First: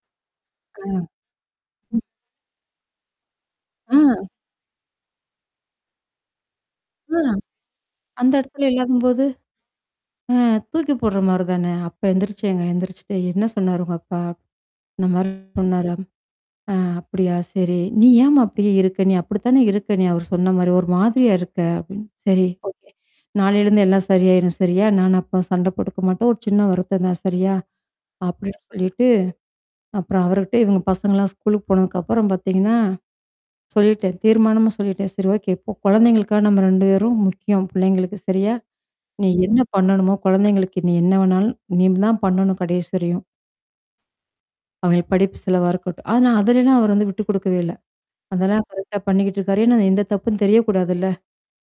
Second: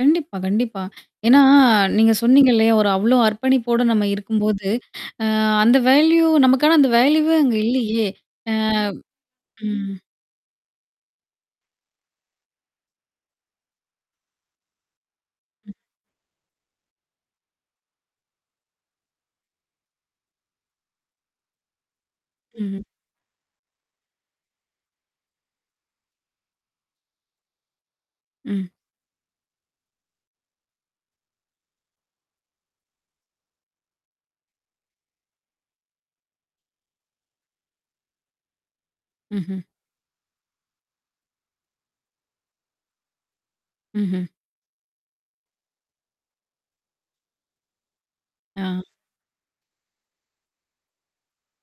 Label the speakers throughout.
Speaker 1: கண்டிப்பா,
Speaker 2: அ
Speaker 1: கண்டிப்பா.
Speaker 2: ம்.
Speaker 1: ஏன்னா நீங்க சொன்னீங்க இல்லையா, ஒரு அவ்ளோ அர்ப்பணிப்போட நம்ம
Speaker 2: அ.
Speaker 1: இருக்கும்போது, அ அந்த வேல்யூ நமக்கான அந்த
Speaker 2: அ.
Speaker 1: வேல்யூவே அங்க இல்லையே.
Speaker 2: அந்த
Speaker 1: அ.
Speaker 2: இடத்துல இல்லாதம்போது?
Speaker 1: ம்.
Speaker 2: அ தூக்கி போடுற மாரி தான. அப்ப எந்திரிச்சேங்க எந்திரிச்சுட்டு "என்ன சொன்னாரு உங்க அப்பா?" "இந்தமாரி
Speaker 1: ம்.
Speaker 2: சொன்னாரா" "அ அப்படியா? சரி." "நீ ஏமா அப்படியியே இருக்க நீ அப்படித்தானே இருக்க நீ அவரு சொன்ன மாரி, ஒரு மாதிரியா இருக்க." அப்படின்னு "சரி
Speaker 1: ம்ஹ்ம்.
Speaker 2: ஓகே. நாளைலருந்து எல்லாம் சரியாயிரும் சரியா? நான் அப்பா சண்ட போட்டுக்க மாட்டோம். ஒரு சின்ன வருத்தம் தான் சரியா?" அப்படின்னு
Speaker 1: ம்.
Speaker 2: சொல்லிட்டு. அப்புறம் அவருகிட்டே இவங்க பசங்கலாம் ஸ்கூலுக்கு போனதுக்கப்புறம் பார்த்தீங்கன்னா. சொல்லிட்டேன். தீர்மானமா சொல்லிட்டேன். "சரி ஓகே இப்போ குழந்தைங்களுக்கா நம்ம 2 பேரும் முக்கியம் பிள்ளைங்களுக்கு சரியா? நீ என்ன
Speaker 1: ம்ஹ்ம்.
Speaker 2: பண்ணணுமோ? குழந்தைங்களுக்கு நீ என்ன வேணாலும் நீ தான் பண்ணணும் கடைசி வரையும்."
Speaker 1: ம்ஹ்ம்.
Speaker 2: அவங்க படிப்பு செலவா இருக்கட்டும் ஆனா அதிலனாம் அவர் வந்து விட்டு குடுக்கவே இல்ல. அதெல்லாம்
Speaker 1: ஆ.
Speaker 2: கரெக்ட்டா பண்ணிக்கிட்டுருக்காரு. ஏன்னா எந்த தப்புன்னு தெரியக்கூடாதுல்ல.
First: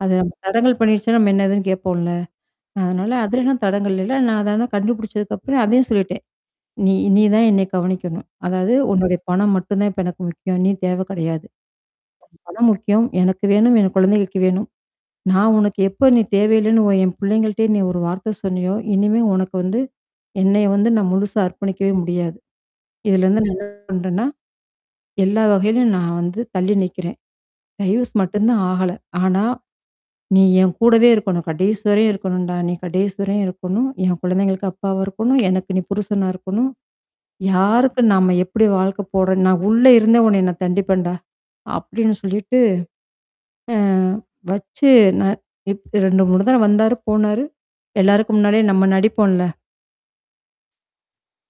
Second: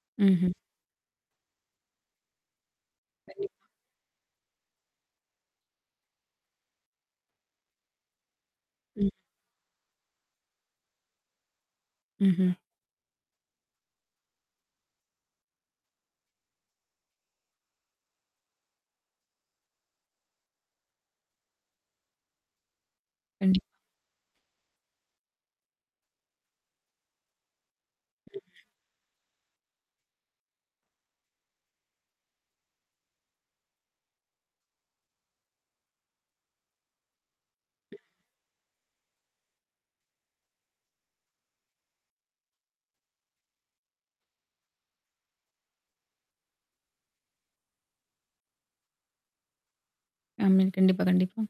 Speaker 2: அது நம்ம
Speaker 1: ம்ஹ்ம்.
Speaker 2: தடங்கல் பண்ணிருச்சுண்ணா, நம்ம என்ன ஏதுன்னு கேட்போம்ல? அதனால
Speaker 1: கண்டிப்பா.
Speaker 2: அதலனாம் தடங்கு இல்ல. நான் அத தான் கண்டுபிடிச்சதுக்கப்புறம் அதையும் சொல்லிட்டேன். "நீ நீ தான் என்னை கவனிக்கணும். அதாவது
Speaker 1: ம்.
Speaker 2: உன்னுடைய பணம் மட்டும் தான் இப்ப எனக்கு முக்கியம். நீ தேவை கிடையாது.
Speaker 1: ம்ஹ்ம்.
Speaker 2: பணம் முக்கியம். எனக்கு வேணும், என் குழந்தைகளுக்கு வேணும். நான் உனக்கு எப்போ நீ தேவையில்லன்னு ஓ என் பிள்ளைங்கள்ட்டயே நீ ஒரு வார்த்தை சொன்னையோ, இனிமே உனக்கு வந்து, என்னைய வந்து நான் முழுசா அர்ப்பணிக்கவே முடியாது. இதுலருந்து ந
Speaker 1: கண்டிப்பா.
Speaker 2: பண்றேன்னா, எல்லா வகையிலயும் நான் வந்து தள்ளி நிக்கிறேன். டைவர்ஸ்
Speaker 1: ம்.
Speaker 2: மட்டும் தான் ஆகல. ஆனா, நீ என் கூடவே இருக்கணும். கடைசிவரையும் இருக்கணும்டா. நீ கடைசிவரையும் இருக்கணும். என் குழந்தைங்களுக்கு அப்பாவா இருக்கணும். எனக்கு நீ புருஷனா இருக்கணும். யாருக்கு நம்ம எப்படி வாழ்க்கை போடுறோ, நான் உள்ள இருந்தே உனைய நான் தண்டிப்பேன்டா?" அப்படின்னு சொல்லிட்டு. அ வச்சு ந இப் 2,3 தடவ வந்தாரு, போனாரு. எல்லாருக்கு முன்னாடியே நம்ம நடிப்போம்ல
Speaker 1: ஆமா. கண்டிப்பா, கண்டிப்பா.